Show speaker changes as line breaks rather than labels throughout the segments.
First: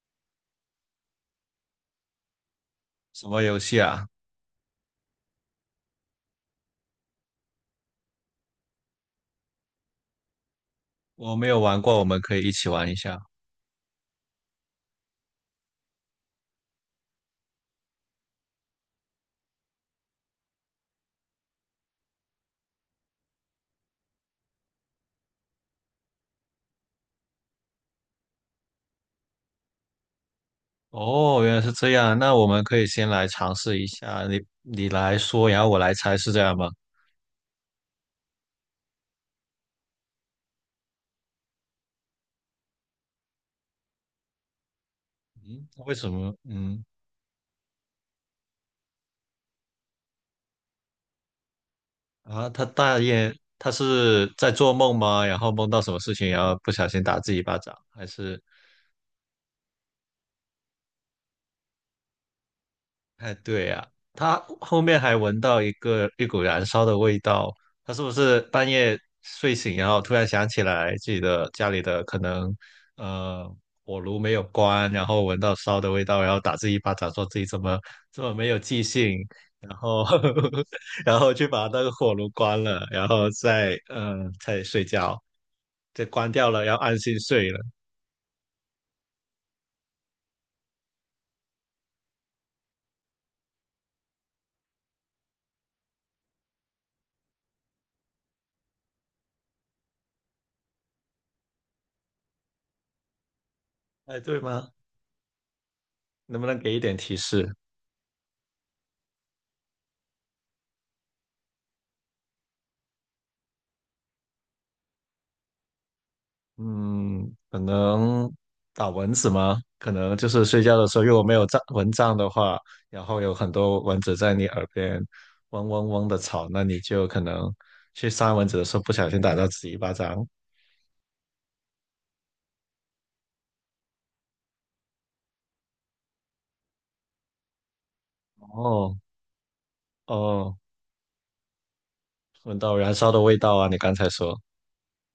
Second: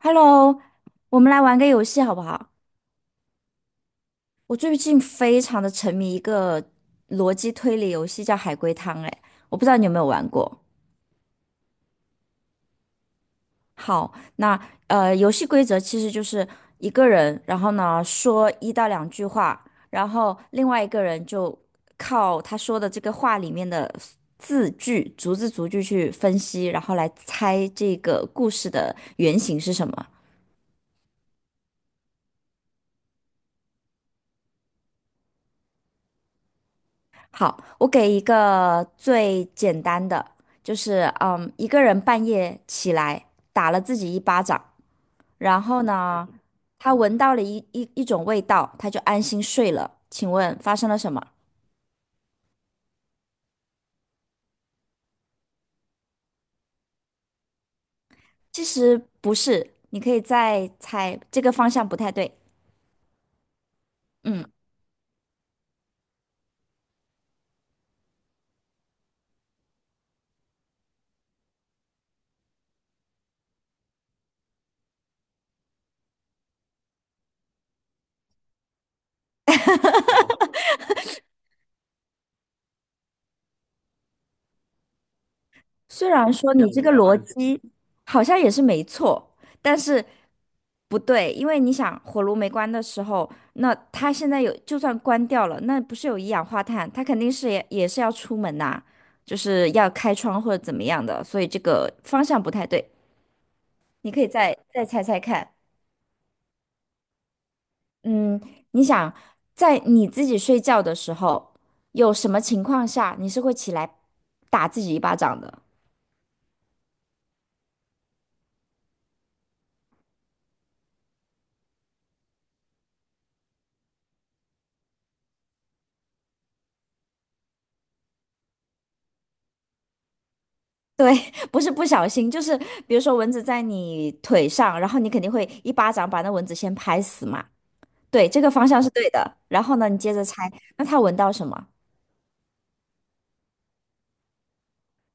Hello，我们来玩个游戏好不好？
什么游戏啊？
我最近非常的沉迷一个逻辑推理游戏，叫海龟汤。哎，我不知道你有没有玩过。
我没有玩过，我们可以一起玩一下。
好，那游戏规则其实就是一个人，然后呢说一到两句话，然后另外一个人就靠他说的这个话里面的字句，逐字逐句去分析，然后来猜这个故事的原型是什么。
哦，原来是这样，那我们可以先来尝试一下，你来说，然后我来猜，是这样吗？
好，我给一个最简单的，就是一个人半夜起来打了自己一巴掌，然
嗯，
后
为什
呢，
么？嗯，
他闻到了一种味道，他就安心睡了。请问发生了什么？
啊，他大爷，他是在做梦吗？然后梦到什么事情，然后不小心打自己一巴掌，还是
其实不是，你可以再猜，这个方向不太对。
哎，对呀、他
嗯。
后面还闻到一个一股燃烧的味道，他是不是半夜睡醒，然后突然想起来自己的家里的可能呃火炉没有关，然后闻到烧的味道，然后打自己一巴掌，说自己怎么这么没有记性，然后 然后去把那个火炉关了，然后再再睡觉，再
虽
关
然
掉
说这你
了，
样
要
这个子
安
逻
心睡了。
辑好像也是没错，但是不对，因为你想火炉没关的时候，那它现在有就算关掉了，那不是有一氧化碳，它肯定是也是要出门呐、就是要开窗或者怎么样的，所以这个方向不太对。你
哎，
可以
对
再
吗？
再猜猜看，
能不能给一点提示？
嗯，你想在你自己睡觉的时候，有什么情况下你是会起来打自己一巴掌的？
嗯，可能打蚊子吗？可能就是睡觉的时候，如果没有帐蚊帐的话，然后有很多蚊子在你耳边嗡嗡嗡的吵，那你就可能去扇蚊子的时候不小心打到自己一巴掌。
对，不是不小心，就是比如说蚊子在你腿上，然后你肯定会一巴掌把那蚊子先拍死嘛。对，这个方向是
哦
对的。然后呢，你接着猜，
哦，
那它闻到什么？
闻到燃烧的味道啊！你刚才说，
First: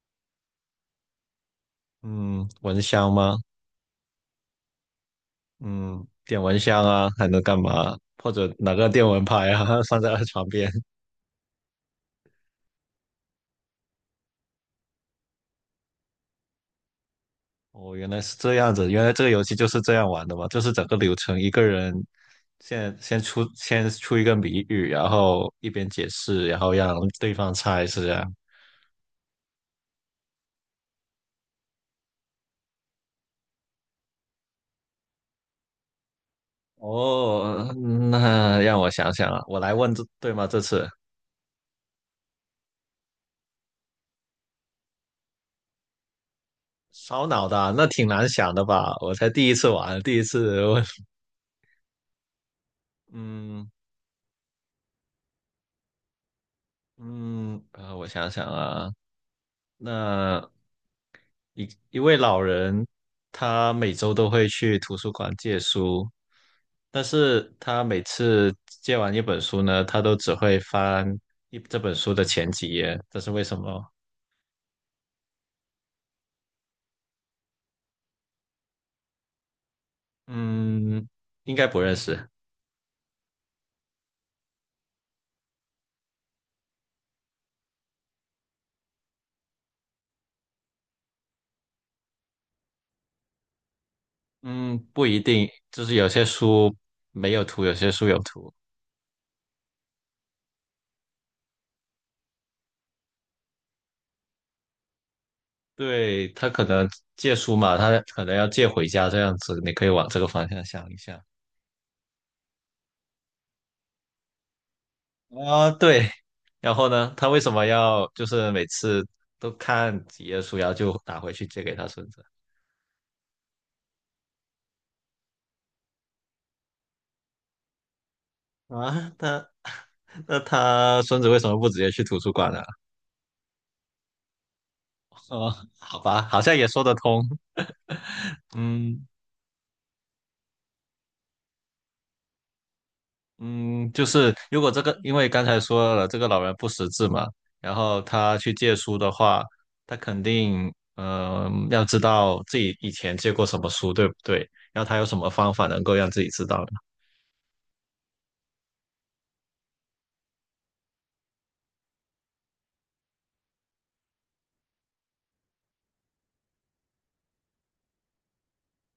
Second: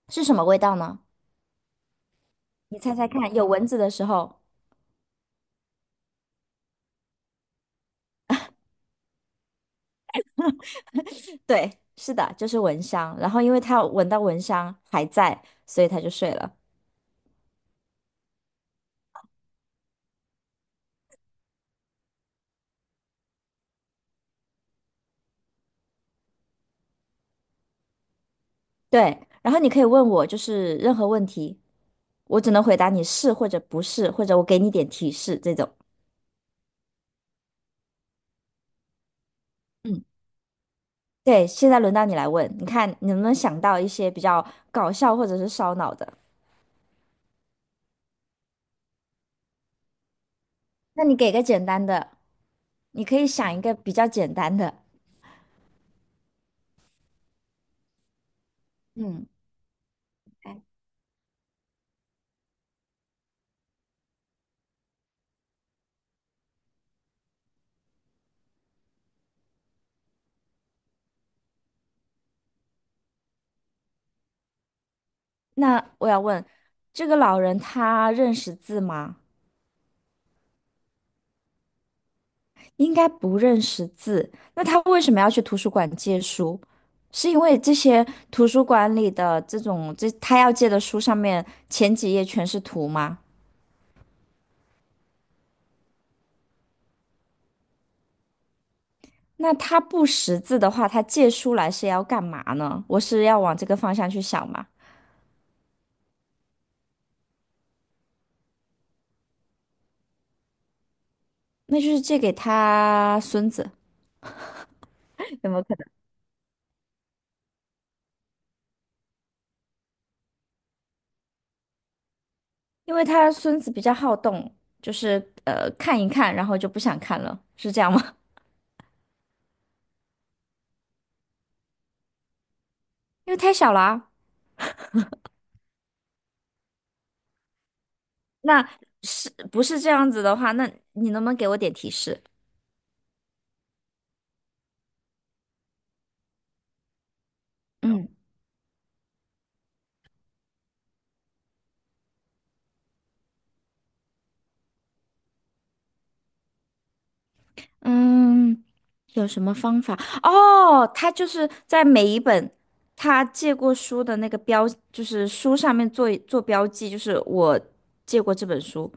是什么味道呢？
嗯，
你
蚊
猜猜
香
看，
吗？
有蚊子的时候，
嗯，点蚊香啊，还能干嘛？或者拿个电蚊拍啊，放在床边。
对，是的，就是蚊香。然后因为它闻到蚊香还在，所以它就睡了。
哦，原来是这样子，原来这个游戏就是这样玩的嘛，就是整个流程一个人先出一个谜语，然后一边解释，然后让对方猜，是这样。
对，然后你可以问我就是任何问题，我只能回答你是或者不是，或者我给你点提示这种。
哦，那让我想想啊，我来问
嗯。
这对吗？这次
对，现在轮到你来问，你看你能不能想到一些比较搞笑或者是烧脑的？
烧脑的啊那挺难想的吧？我才第一次玩，第一次问，
那你给个简单的，你 可以想一
嗯
个比较简单的。
嗯，我想想啊，
嗯，
那
哎，
一位老人，他每周都会去图书馆借书，但是他每次借完一本书呢，他都只会翻一这本书的前几页，这是为什么？
那我要问，这个老人他认识字吗？
嗯，应该不认识。
应该不认识字，那他为什么要去图书馆借书？是因为这些图书馆里的这种，这他要借的书上面前几页全是图吗？
嗯，不一定，就是有些书没有图，有些书有图。
那他不识字的话，他借书来是要干嘛呢？我是要往这个方向去想嘛？
对，他可能借书嘛，他可能要借回家这样子，你可以往这个方向想一下。
那就是借给他孙子，有没有
啊，
可能？
对，然后呢，他为什么要就是每次都看几页书，然后就打回去借给他孙子
因为他孙子比较好动，就是看一看，然后就不想看了，是这样吗？
啊？他 那他孙子为什么不直接去图书馆呢？
因为太小了啊。
哦，好吧，好像也说得通。
那
嗯
是不是这样子的话？那你能不能给我点提示？
嗯，就是如果这个，因为刚才说了这个老人不识字嘛，然后
嗯。
他去借书的话，他肯定嗯、要知道自己以前借过什么书，对不对？然后他有什么方法能够让自己知道呢？
嗯，有什么方法？哦，他就是在每一本他借过书的那个标，就是书上面做标记，就是我借过这本书，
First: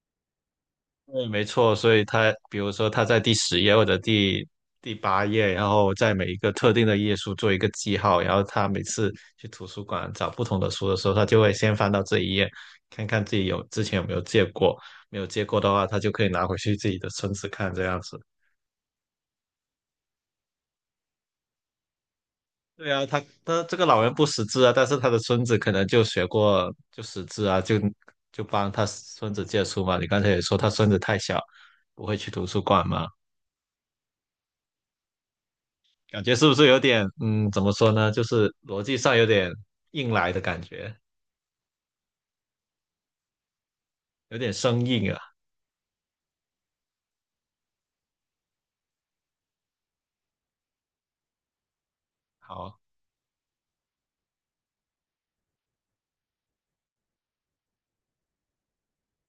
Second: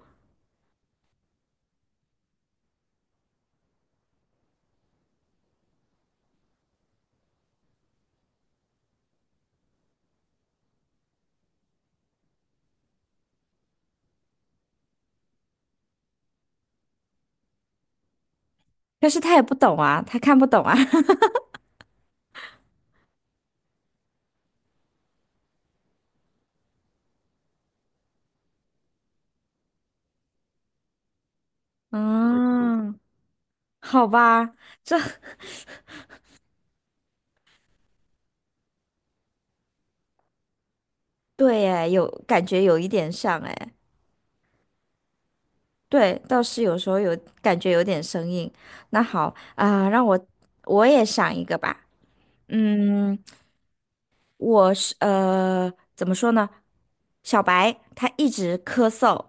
对，没错，所以他比如说他在第十页或者第八页，然后在每一个特定的页数做一个记号，然后他每次去图书馆找不同的书的时候，他就会先翻到这一页，看看自己有之前有没有借过，没有借过的话，他就可以拿回去自己的孙子看这样子。
但是他也不懂啊，他看不懂啊。
对啊，他这个老人不识字啊，但是他的孙子可能就学过就识字啊，就帮他孙子借书嘛。你刚才也说他孙子太小，不会去图书馆
嗯，
嘛。
好吧，这
感觉是不是有点，嗯，怎么说呢？就是逻辑上有点硬来的感觉，
对哎，有感觉有一点像哎，
有点生硬啊。
对，倒是有时候有感觉有点生硬。那好啊，让我也想一个吧。
好，
嗯，我是怎么说呢？小白他一直咳嗽，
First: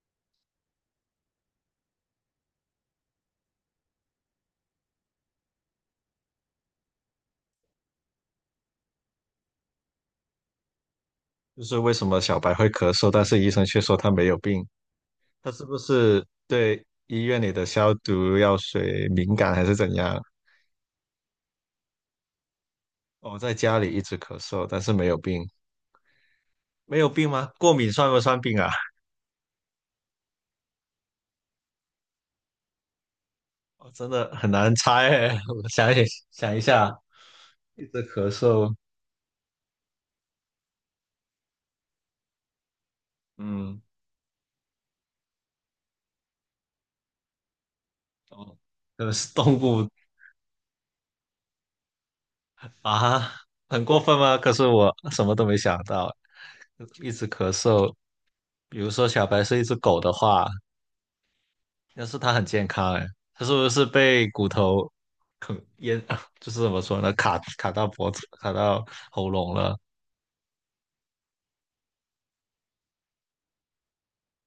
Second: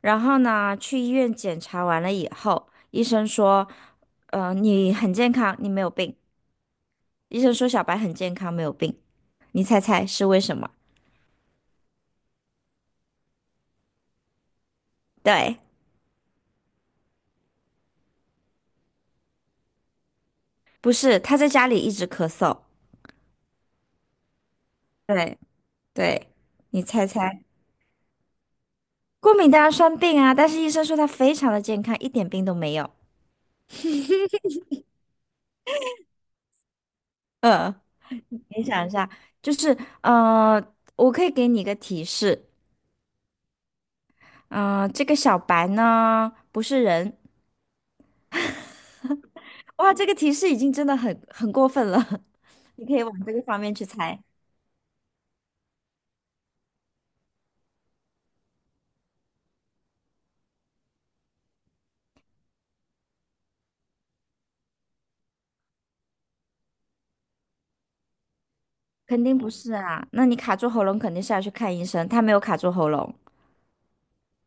然后呢，去医院检查完了以后，医生说，你很健康，你没有病。医生说小白很健康，没有病。你猜猜是为什么？
就是为什么小白会咳嗽，但是医生却说他没有病？他
对，
是不是对医院里的消毒药水敏感，还是怎样？
不是，他在家里一直咳嗽。
哦，在家里一直咳嗽，但是没有
对
病，
对，你
没
猜
有病
猜，
吗？过敏算不算病啊？
过敏当然算病啊，但是医生说他非常的健康，一点病都没有。
哦，真的很难猜诶。我想一想一下，一直咳
你
嗽，
想一下，就是我可以给你一个提示，
嗯，
这个小白呢不是人，
哦，可能是动物
哇，这个提示已经真的很过分了，你可以往
啊，
这个方面
很
去
过分
猜，
吗？可是我什么都没想到，一直咳嗽。比如说小白是一只狗的话，要是它很健康，哎，它是不是被骨头啃淹，就是怎么说呢，卡到脖子，卡到
肯
喉
定不
咙
是
了？
啊。那你卡住喉咙肯定是要去看医生，他没有卡住喉咙，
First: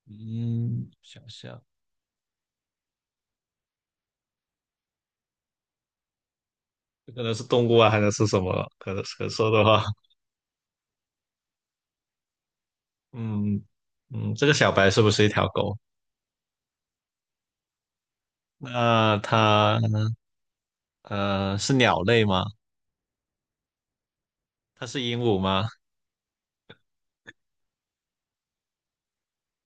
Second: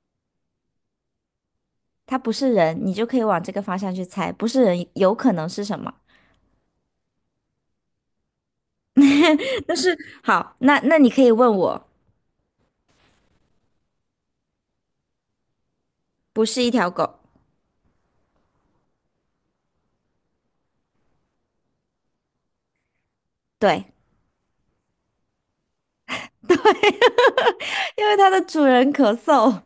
嗯，想想，
他不是人，你就可以往这个方向去猜，不是人有可能是什么？
这可能是动物啊，还能是什么？可能可说的
但
话，
是好，那你可以问我，
嗯嗯，这个小白是不是一条狗？
不是一条狗，
那它是鸟类吗？
对
它是鹦鹉吗？
对，因为它的主人咳嗽，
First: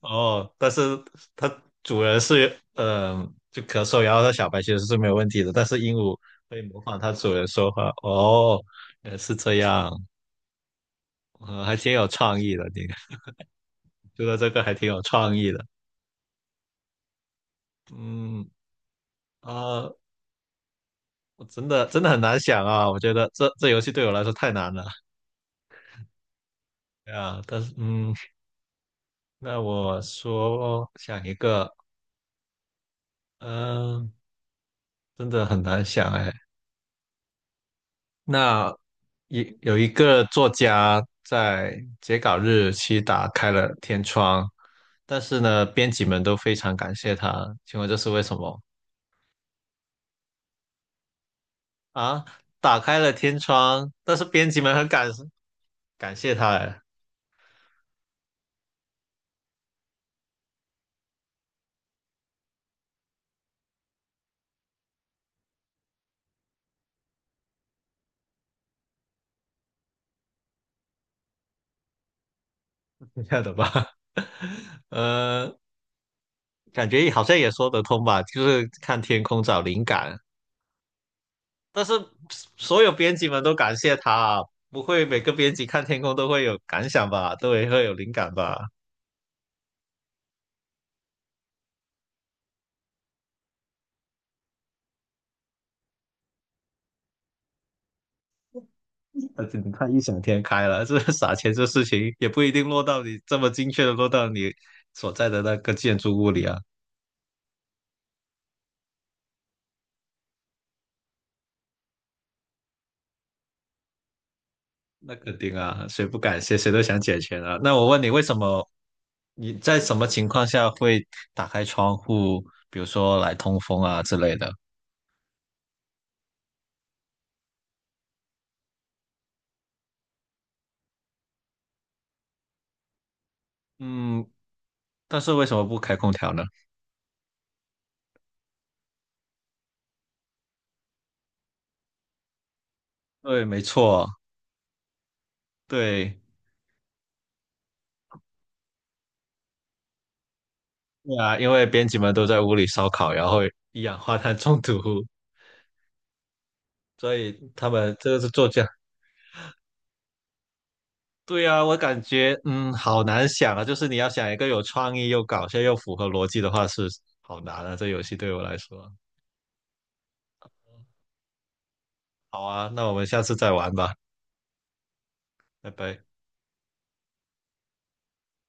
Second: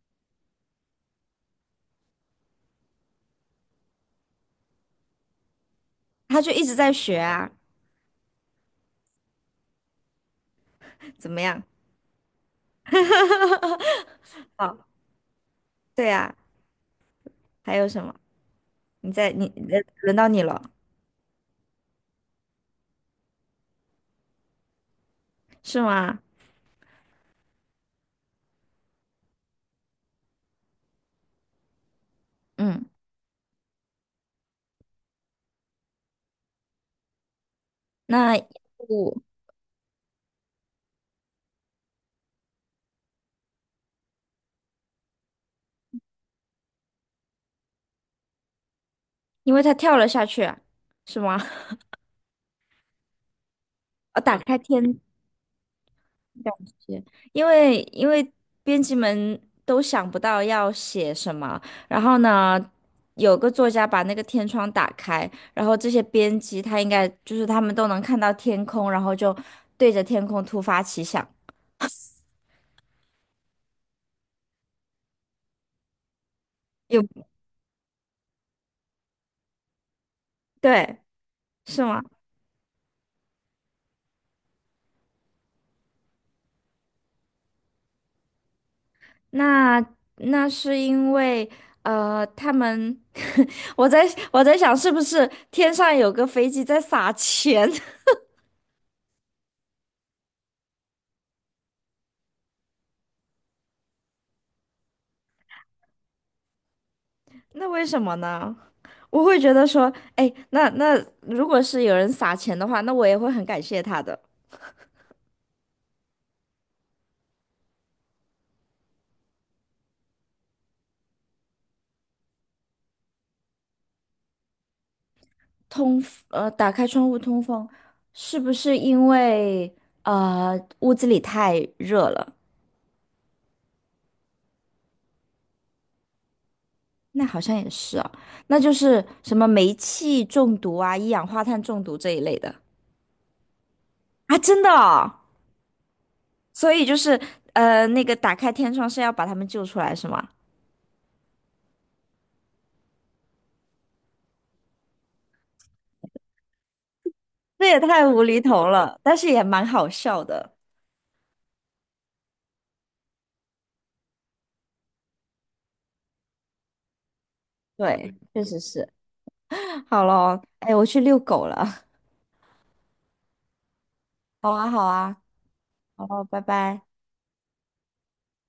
哦，但是它主人是嗯，就咳嗽，然后它小白其实是没有问题的，但是鹦鹉
它就
会
一直
模
在
仿它
学
主人
啊，
说话。哦，原来是这样，
怎么样？
呃，还挺有创意的，你 觉得 这个还
好，
挺有创意的。
对啊，还有什么？
嗯
你在
啊，
轮到你了，
我真的很难想啊，我觉得这游戏对我来说太难了。
是吗？
对啊，但是嗯，那我说想一个，
嗯。
嗯，真的很难想哎。
那
那
我
一有一个作家在截稿日期打开了天窗，但是呢，编辑们都非常感谢他。请问这是为什么
因为他跳了下去啊是吗？
啊？打开了天窗，但
啊，
是
打
编
开
辑们很
天
感感谢
感
他，哎，
觉，因为编辑们都想不到要写什么，然后呢，有个作家把那个天窗打开，然后这些编辑他应该就是他们都能看到天空，然后就对着天空突发奇想，
是这样的吧？呃，感
有，
觉好像也说得通吧，就是看天空找灵感。
对，
但
是
是
吗？
所有编辑们都感谢他啊，不会每个编辑看天空都会有感想吧，都会有灵感吧？
那是因为，他们，我在我在想，是不是天上有个飞机在撒钱？
而且你太异想天开了，这撒钱这事情也不一定落到你这么精确的落到你所在的那个建筑物里啊，
那为什么呢？我会觉得说，哎，那如果是有人撒钱的话，那我也会很感谢他的。
那肯定啊，谁不感谢谁都想捡钱啊。那我问你，为什么你在什么情况下会打开窗户，比如说来通风啊之类的？
通，打开窗户通风，是不是因为屋子里太热了？
嗯，但是为什么不开空调呢？
那好像也是啊，那就是什么煤气中毒啊、一氧化碳中毒这一类的
对，没错，
啊，真的哦
对，
所以就是那个打开天窗是要把他们救出来，是吗？
对啊，因为编辑们都在屋里烧烤，然后一氧化碳中毒，所以
这
他
也
们
太
这个
无
是
厘
作家。
头了，但是也蛮好笑的。
对啊，我感觉嗯，好难想啊。就是你要想一个有创意、又搞笑、又符合逻辑的话，是好难啊。这游
对，
戏对我
确
来
实
说，
是。好咯，哎，我去遛狗了。
好啊，那我们下次再玩吧，
好啊，好啊，
拜拜。
好咯，拜拜。